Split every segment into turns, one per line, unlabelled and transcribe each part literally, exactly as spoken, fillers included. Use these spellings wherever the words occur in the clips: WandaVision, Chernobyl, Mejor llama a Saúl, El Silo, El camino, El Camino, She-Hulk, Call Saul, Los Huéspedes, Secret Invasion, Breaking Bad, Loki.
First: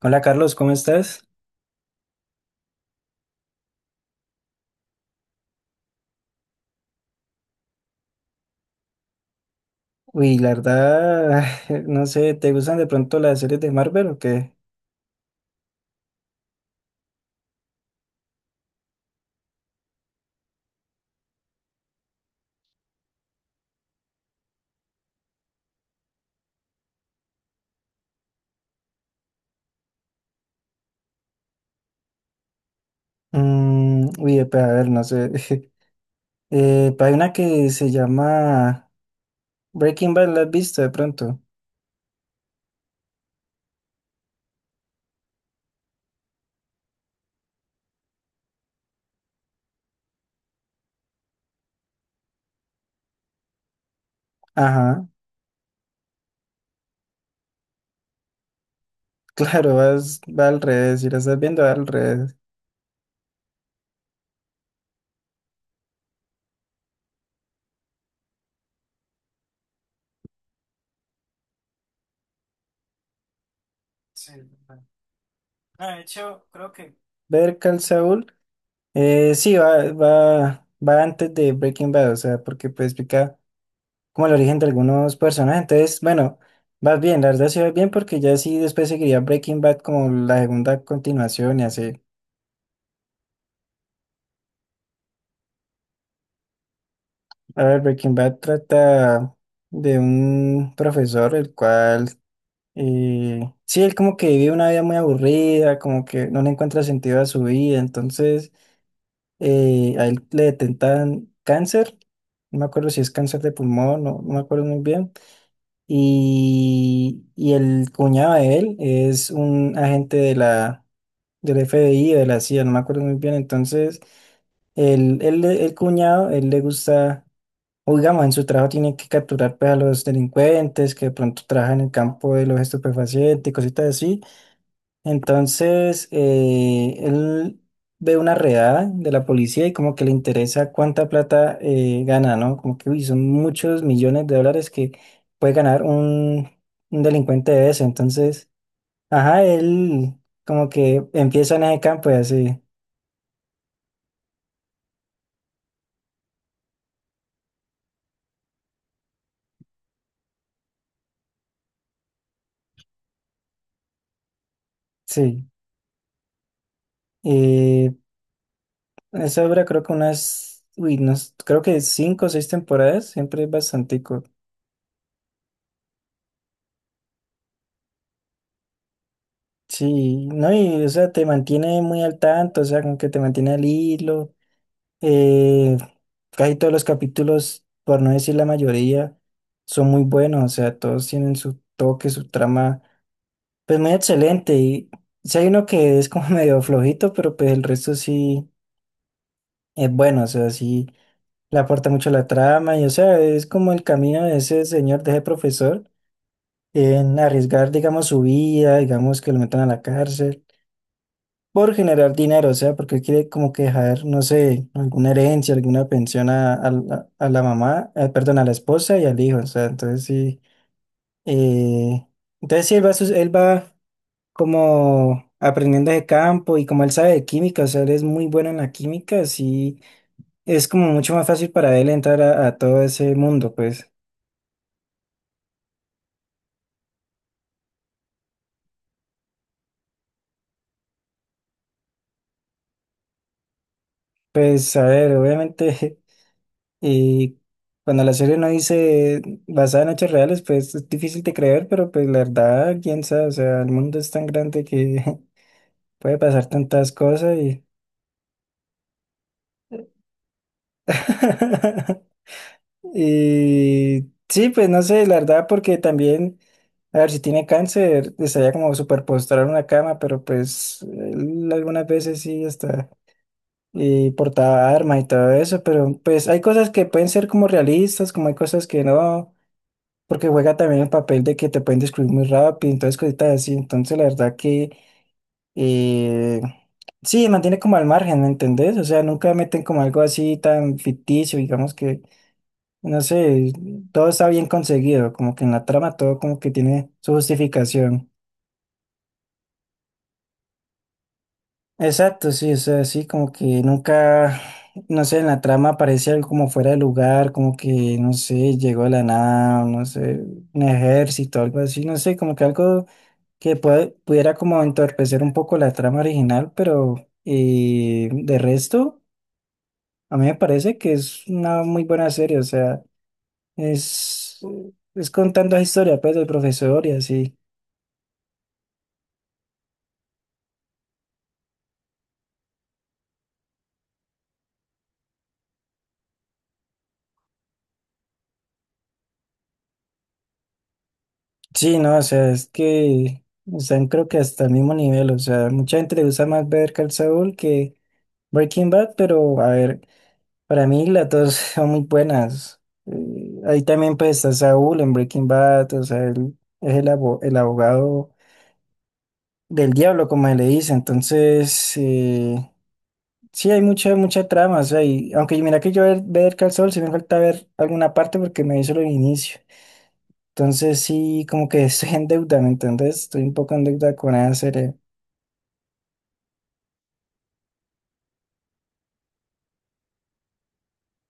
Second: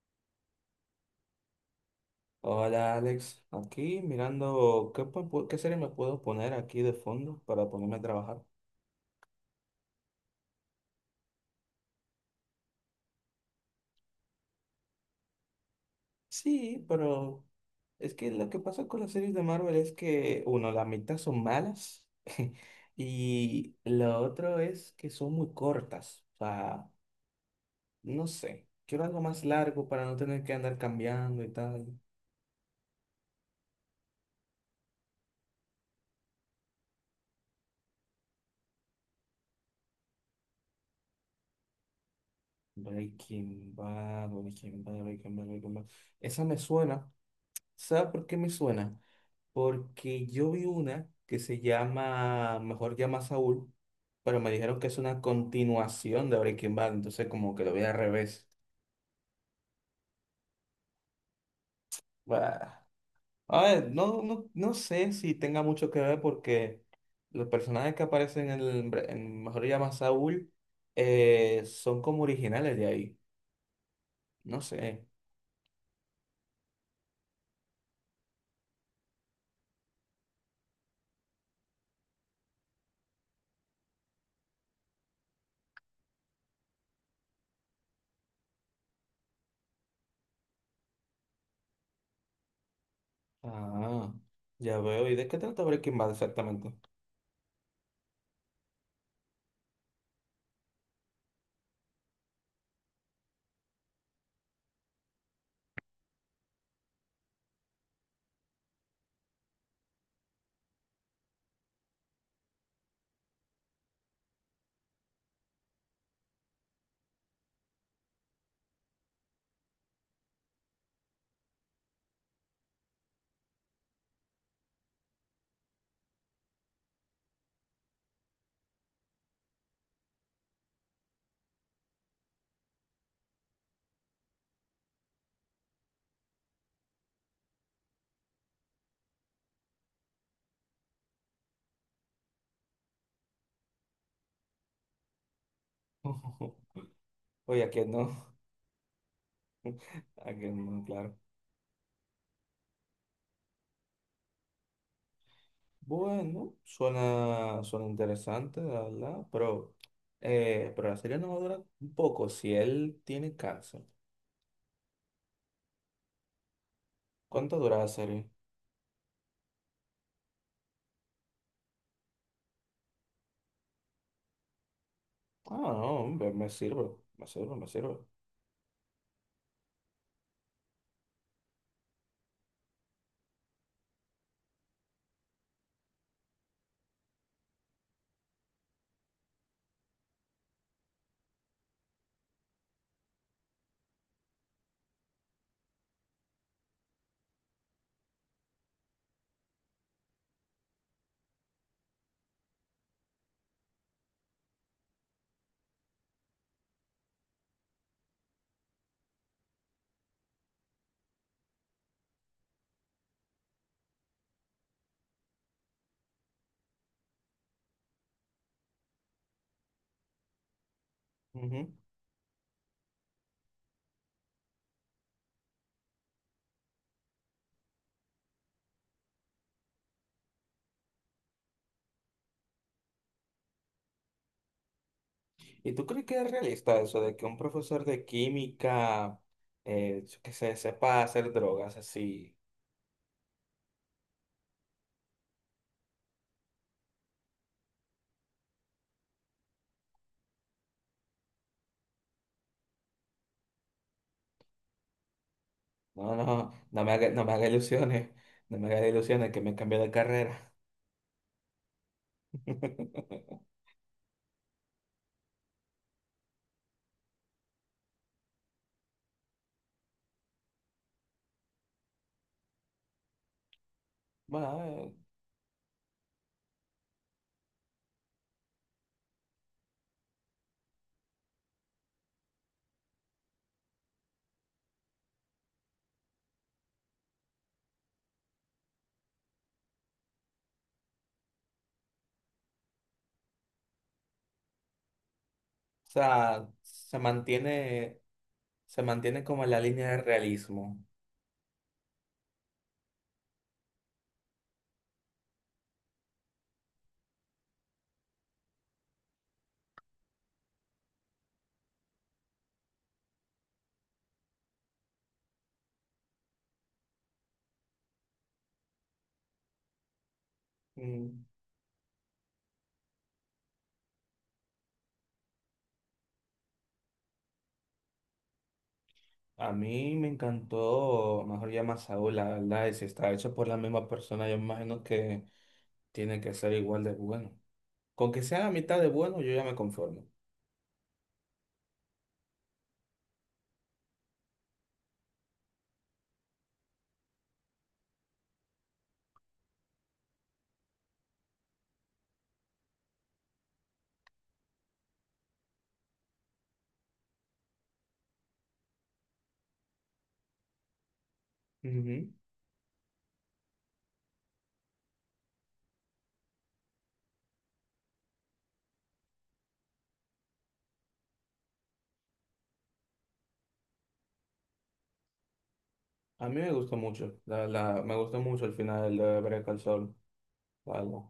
Hola Carlos, ¿cómo estás?
Hola Alex, aquí mirando qué, po- po- qué serie me puedo poner aquí de fondo para ponerme a trabajar.
Uy, la verdad, no sé, ¿te gustan de pronto las series de Marvel o qué?
Sí, pero es que lo que pasa con las series de Marvel es que, uno, la mitad son malas y lo otro es que son muy cortas. O sea, no sé, quiero algo más largo para no tener que andar cambiando y tal.
Mm, uy, eh, pues a ver, no sé. Eh, pues hay una que se llama Breaking Bad, ¿la has visto de pronto?
Breaking Bad, Breaking Bad, Breaking Bad, Breaking Bad. Esa me suena. ¿Sabes por qué me suena? Porque yo vi una que se llama Mejor llama a Saúl, pero me dijeron que es
Ajá,
una continuación de Breaking Bad, entonces como que lo vi al revés.
claro, vas, va al revés, si la estás viendo va al revés.
Bah. A ver, no, no, no sé si tenga mucho que ver porque los personajes que aparecen en, el Bre- en Mejor llama a Saúl eh, son como originales de ahí.
Sí,
No
verdad.
sé.
Ah, de hecho, creo que... Ver Call Saul, eh, sí, va, va, va antes de Breaking Bad, o sea, porque pues explica como el origen de algunos personajes. Entonces, bueno, vas bien, la verdad sí vas bien porque ya sí después seguiría Breaking Bad como la segunda continuación y así.
Ah, ya veo. ¿Y de qué trata Breaking Bad exactamente?
A ver, Breaking Bad trata de un profesor el cual, eh, sí, él como que vive una vida muy aburrida, como que no le encuentra sentido a su vida, entonces eh, a él le detentan cáncer, no me acuerdo si es cáncer de pulmón, no, no me acuerdo muy bien. Y, y el cuñado de él es un agente de la, del F B I, o de la C I A, no me acuerdo muy bien. Entonces, el, el, el cuñado, él le gusta, o digamos, en su trabajo tiene que capturar pues, a los delincuentes que de pronto trabajan en el campo de los estupefacientes y cositas así. Entonces, eh, él ve una redada de la policía y como que le interesa cuánta plata eh, gana, ¿no? Como que uy, son muchos millones de dólares que puede ganar un, un delincuente
Oye,
de
¿a
eso.
quién no?
Entonces, ajá, él
¿A quién
como
no?
que
Claro.
empieza en ese campo y así,
Bueno, suena, suena interesante, la verdad, pero, eh, pero la serie no va a durar un poco si él tiene cáncer.
sí.
¿Cuánto dura la
Eh,
serie?
esa obra creo que unas, uy, unos- creo que cinco o seis temporadas, siempre es bastante.
Ah, no, me, me sirve, me sirve, me sirve.
Sí, no, y o sea, te mantiene muy al tanto, o sea, como que te mantiene al hilo. Eh, casi todos los capítulos, por no decir la mayoría, son muy buenos, o sea, todos tienen su toque, su trama, pues muy excelente. Y si hay uno que es como medio flojito, pero pues el resto sí es bueno, o sea, sí le aporta mucho a la trama y, o sea, es como el camino de ese señor, de ese profesor, en arriesgar, digamos, su vida, digamos, que lo metan a la cárcel, por generar dinero, o sea, porque quiere como que dejar, no sé, alguna herencia, alguna pensión a, a la a la mamá, eh, perdón, a la esposa y al hijo, o sea, entonces sí,
Ujú.
eh, entonces sí, él va, sus- él va como aprendiendo de campo y como él sabe de química, o sea, él es muy bueno en la química, sí, es como mucho más fácil para él entrar a, a todo ese mundo, pues,
¿Y tú crees que es realista eso de que un profesor de química eh, que se sepa hacer drogas así?
pues, a ver, obviamente. Y cuando la serie no dice basada en hechos reales, pues es difícil de creer, pero pues la verdad, quién sabe, o sea, el mundo es tan grande que
No,
puede pasar
no, no
tantas
me haga, no me
cosas
haga
y...
ilusiones, no me haga ilusiones que me cambié de carrera.
y sí, pues no sé, la verdad, porque también, a ver, si tiene cáncer, estaría como súper postrado en una cama, pero pues él algunas veces sí está y
Bueno,
portaba
eh,
arma y todo eso, pero pues hay cosas que pueden ser como realistas, como hay cosas que no, porque juega también el papel de que te pueden descubrir muy rápido, entonces cositas así, entonces la verdad que eh, sí, mantiene como al margen, ¿me entendés? O sea, nunca meten como algo así tan ficticio, digamos que, no sé, todo está bien conseguido, como que en la
o
trama todo como
sea,
que tiene
se
su
mantiene
justificación.
se mantiene como en la línea de realismo.
Exacto, sí, o sea, sí, como que nunca, no sé, en la trama aparece algo como fuera de lugar, como que, no sé, llegó de la nada, no sé, un ejército, algo así, no sé, como que algo que puede- pudiera como entorpecer un poco la trama original, pero eh, de resto, a mí me parece que es
Mm.
una muy buena serie, o sea, es, es contando la historia pues del profesor y así.
A mí me encantó, Mejor llama a Saúl, la verdad, y si está hecho por la misma persona, yo me imagino que tiene que ser igual de bueno. Con que sea la mitad de bueno, yo ya me conformo.
Sí, no, o sea, es que están creo que hasta el mismo nivel, o sea, mucha gente le gusta más ver Call Saul que Breaking Bad, pero a ver, para mí las dos son muy buenas. Eh, ahí también pues está Saúl en Breaking Bad, o sea, él es el abo- el abogado del diablo, como se le dice. Entonces,
Ujú.
eh, sí, hay mucha, mucha trama. O sea, y, aunque mira que yo ver, ver Call Saul, sí me falta ver alguna parte porque me hizo el inicio. Entonces, sí, como que estoy en deuda, ¿me entendés? Estoy un poco en deuda con esa serie.
A mí me gustó mucho, la, la me gustó mucho el final de Breath al Sol, la verdad.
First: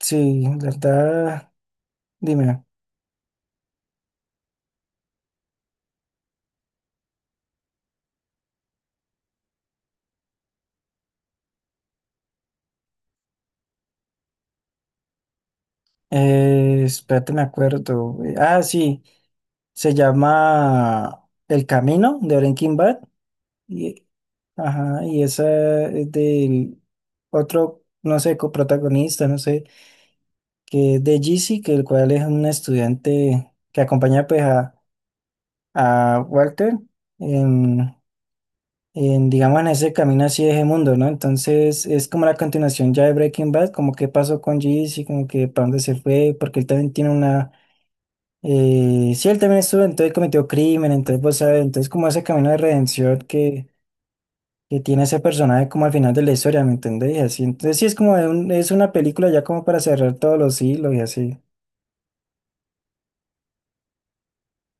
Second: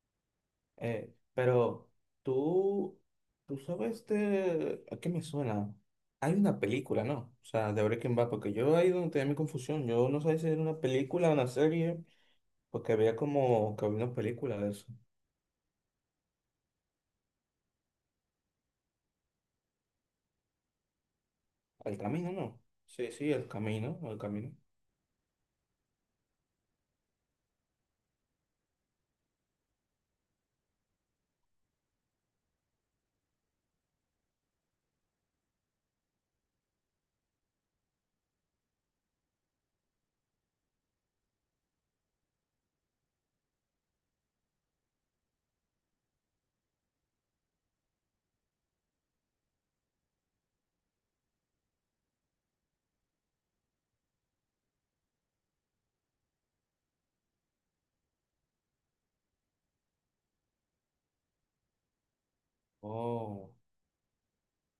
Sí, la
Eh,
verdad,
pero
dime.
tú, tú sabes de... ¿A qué me suena? Hay una película, ¿no? O sea, de Breaking Bad, porque yo ahí donde tenía mi confusión. Yo no sabía si era una película o una serie, porque había como que había una película de eso.
Eh, espérate, me acuerdo. Eh, Ah, sí, se llama El
El
Camino
camino,
de
¿no?
Breaking Bad.
Sí, sí, el camino,
Y,
el camino.
ajá, y esa es del otro, no sé, coprotagonista, no sé, que es de Jeezy, que el cual es un estudiante que acompaña pues a, a Walter en, en, digamos, en ese camino así de ese mundo, ¿no? Entonces es como la continuación ya de Breaking Bad, como qué pasó con Jeezy, como que para dónde se fue, porque él también tiene una... Eh, sí, él también estuvo, entonces cometió crimen, entonces vos sabes, entonces como ese camino de redención que, que tiene ese personaje como al final de la historia, ¿me entendés? Y así, entonces sí es como de un- es una película ya como para cerrar todos los hilos y así.
Oh.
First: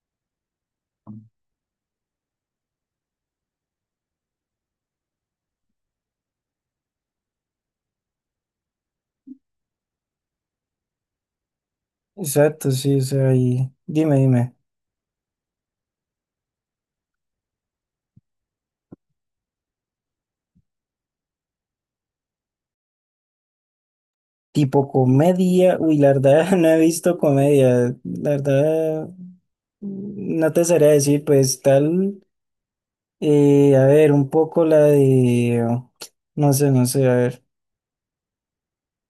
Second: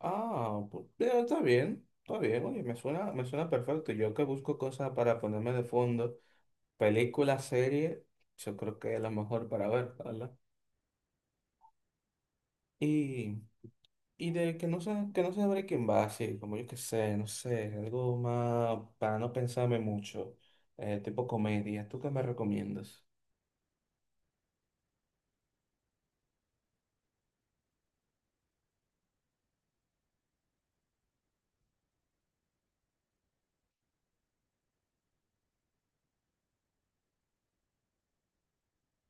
Ah, pues, ya, está bien, está bien. Oye, me suena, me suena perfecto. Yo que busco cosas para ponerme de fondo, película, serie, yo creo que es la mejor para ver, ¿verdad?
Exacto, sí, o sea,
Y...
y dime,
Y
dime,
de que no se, que no se abre quién va, así, como yo que sé, no sé, algo más para no pensarme mucho, eh, tipo comedia, ¿tú qué me recomiendas?
tipo comedia, uy, la verdad no he visto comedia, la verdad no te sabría decir, pues tal, eh, a ver, un poco la de, no sé, no sé, a ver,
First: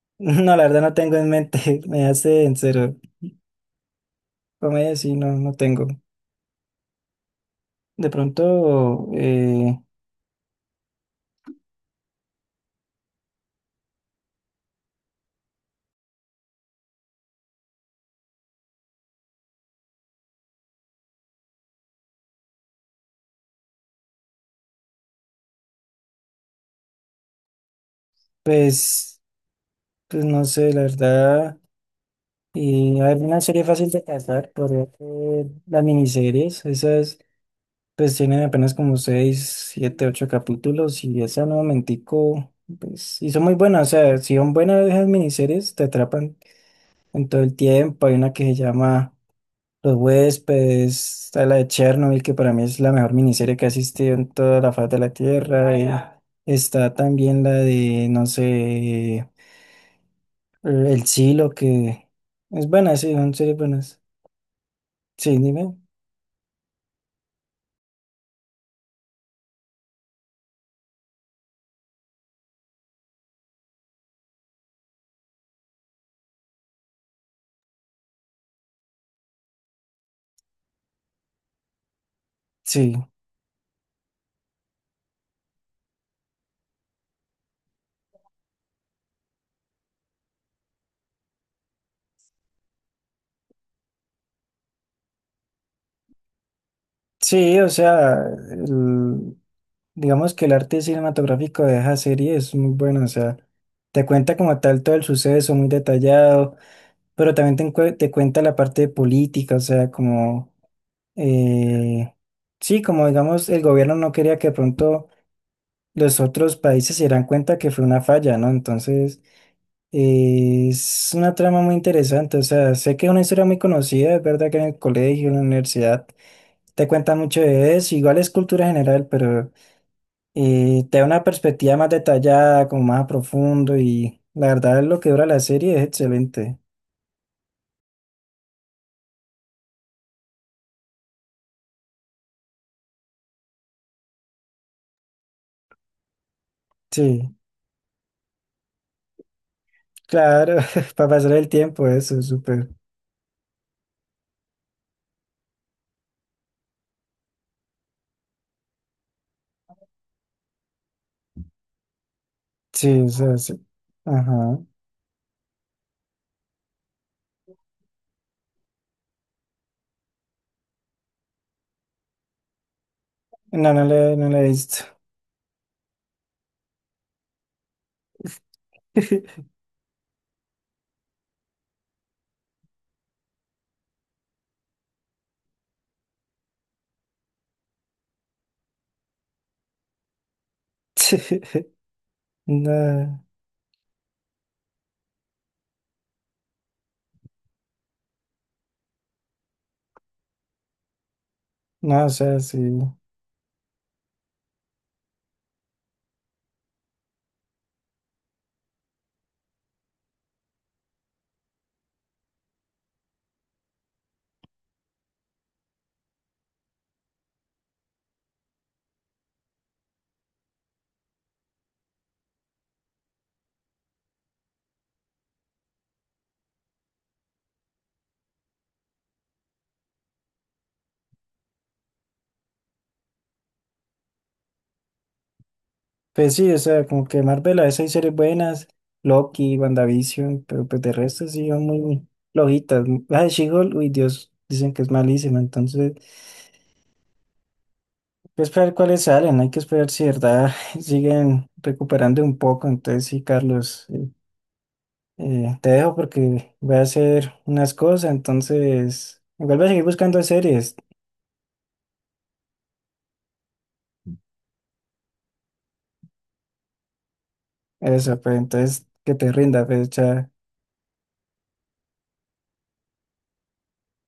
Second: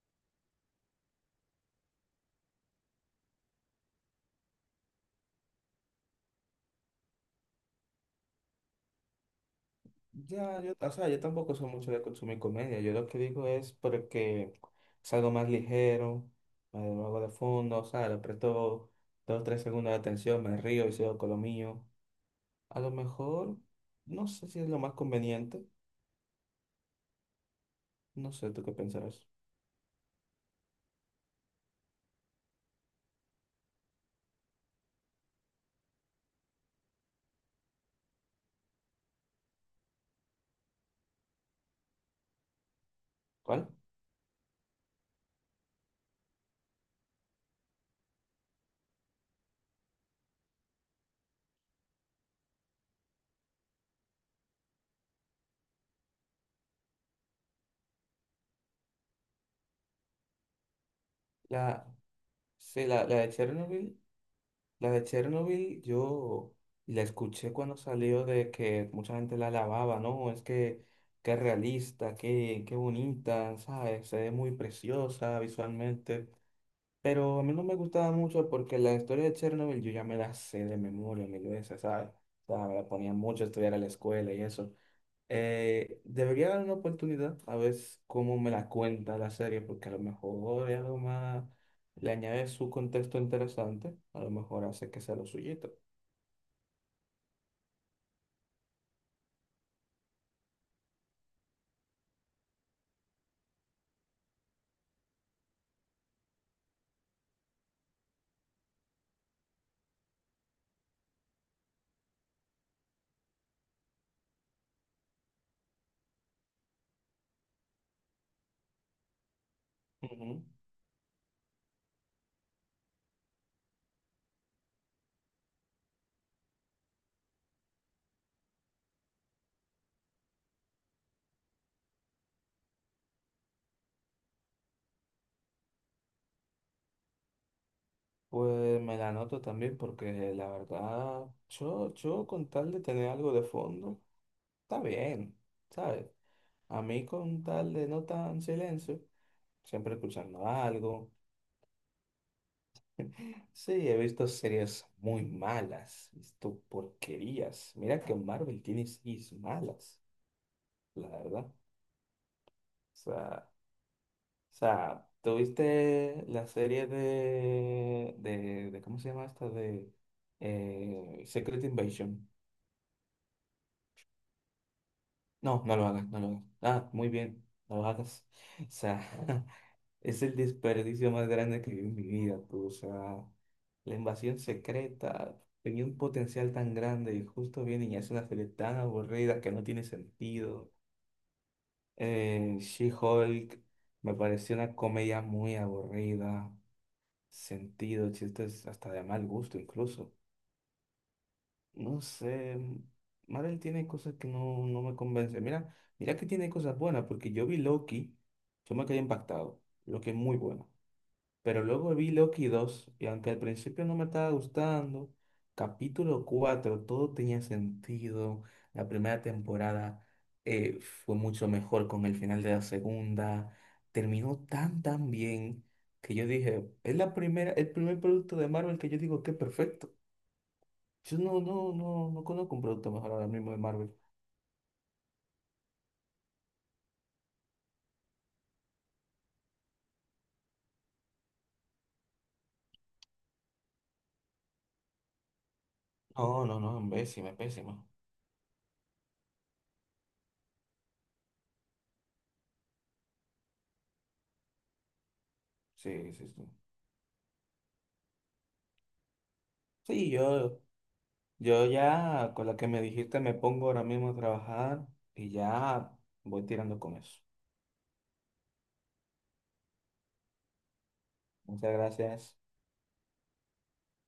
no, la verdad no tengo en mente, me hace en cero, comedia sí, no, no tengo, de pronto, eh,
Ya, yo, o sea, yo tampoco soy mucho de consumir comedia, yo lo que digo es porque es algo más ligero, me lo hago de fondo, o sea, le presto dos o tres segundos de atención, me río y sigo con lo mío. A lo mejor, no sé si es lo más conveniente, no sé, ¿tú qué
pues,
pensarás?
pues no sé, la verdad, y a ver, una serie fácil de cazar, podría ser las miniseries, esas. Pues tiene apenas como seis, siete, ocho capítulos y esa no momentico, pues, y son muy
¿Cuál?
buenas, o sea, si son buenas esas miniseries, te atrapan en todo el tiempo. Hay una que se llama Los Huéspedes, está la de Chernobyl, que para mí es la mejor miniserie que ha existido en toda la faz de la Tierra. Ah, y ya. Está también la de, no sé, El Silo,
La,
que es
sí,
buena,
la,
sí,
la de
son series
Chernobyl.
buenas.
La de
Sí, dime,
Chernobyl yo la escuché cuando salió de que mucha gente la alababa, ¿no? Es que qué realista, qué, qué bonita, ¿sabes? Se ve muy preciosa visualmente. Pero a mí no me gustaba mucho porque la historia de Chernobyl yo ya me la sé de memoria mil veces, ¿sabes? O sea, me la
sí.
ponía mucho a estudiar a la escuela y eso. Eh, debería dar una oportunidad a ver cómo me la cuenta la serie, porque a lo mejor es algo más, le añade su contexto interesante, a lo mejor hace que sea lo suyito.
Sí, o sea, el- digamos que el arte cinematográfico de esa serie es muy bueno, o sea, te cuenta como tal todo el suceso muy detallado, pero también te, encue- te cuenta la parte política, o sea, como, eh, sí, como digamos, el gobierno no quería que de pronto los otros países se dieran cuenta que fue una falla, ¿no? Entonces,
Ujú.
eh, es una trama muy interesante, o sea, sé que es una historia muy conocida, es verdad que en el colegio, en la universidad te cuenta mucho de eso, igual es cultura general, pero eh, te da una perspectiva más detallada, como más a profundo y la verdad lo que dura la serie es excelente.
Pues me la anoto también, porque la verdad, yo, yo con tal de tener algo de fondo, está bien, ¿sabes? A mí
Sí,
con tal de no tan silencio, siempre escuchando
claro, para
algo.
pasar el tiempo eso es súper.
Sí, he visto series muy malas, he visto porquerías. Mira que Marvel tiene series malas, la verdad. O
Sí, o sea,
sea,
sí.
o
Ajá.
sea, tuviste la serie de, de, de- ¿cómo se llama esta? De eh, Secret Invasion.
No, no le, no le he visto.
No, no lo hagas, no lo hagas. Ah, muy bien, no lo hagas. O sea, es el desperdicio más grande que vi en mi vida, pues, o sea, la invasión secreta tenía un potencial tan grande y justo vienen y hacen una serie tan aburrida que no tiene sentido.
Sí.
Eh,
No,
She-Hulk me pareció una comedia muy aburrida, sentido, chistes hasta de mal gusto incluso. No
no, o sea, sí.
sé, Marvel tiene cosas que no, no me convence. Mira, mira que tiene cosas buenas, porque yo vi Loki, yo me quedé impactado. Loki es muy buena. Pero luego vi Loki dos y aunque al principio no me estaba gustando, capítulo cuatro todo tenía sentido. La primera temporada eh, fue mucho mejor con el final de la segunda. Terminó tan tan bien que yo dije, es la primera, el primer producto de Marvel que yo digo que es perfecto. Yo no, no, no, no conozco un producto mejor ahora mismo de Marvel.
Pues sí, o sea, como que Marvel a veces hay series buenas, Loki, WandaVision, pero pues de resto sí son muy flojitas. La de She-Hulk, uy Dios, dicen que es malísima, entonces
No, no, no, pésima, pésima.
hay que esperar cuáles salen, hay que esperar si de verdad siguen recuperando un poco. Entonces sí, Carlos, eh, eh, te dejo
Sí, sí, sí.
porque voy a hacer unas cosas, entonces igual voy a seguir
Sí,
buscando
yo
series.
Yo ya con la que me dijiste me pongo ahora mismo a trabajar y ya voy tirando con eso.
Eso, pues entonces que te rinda, pues, chao.
Muchas gracias.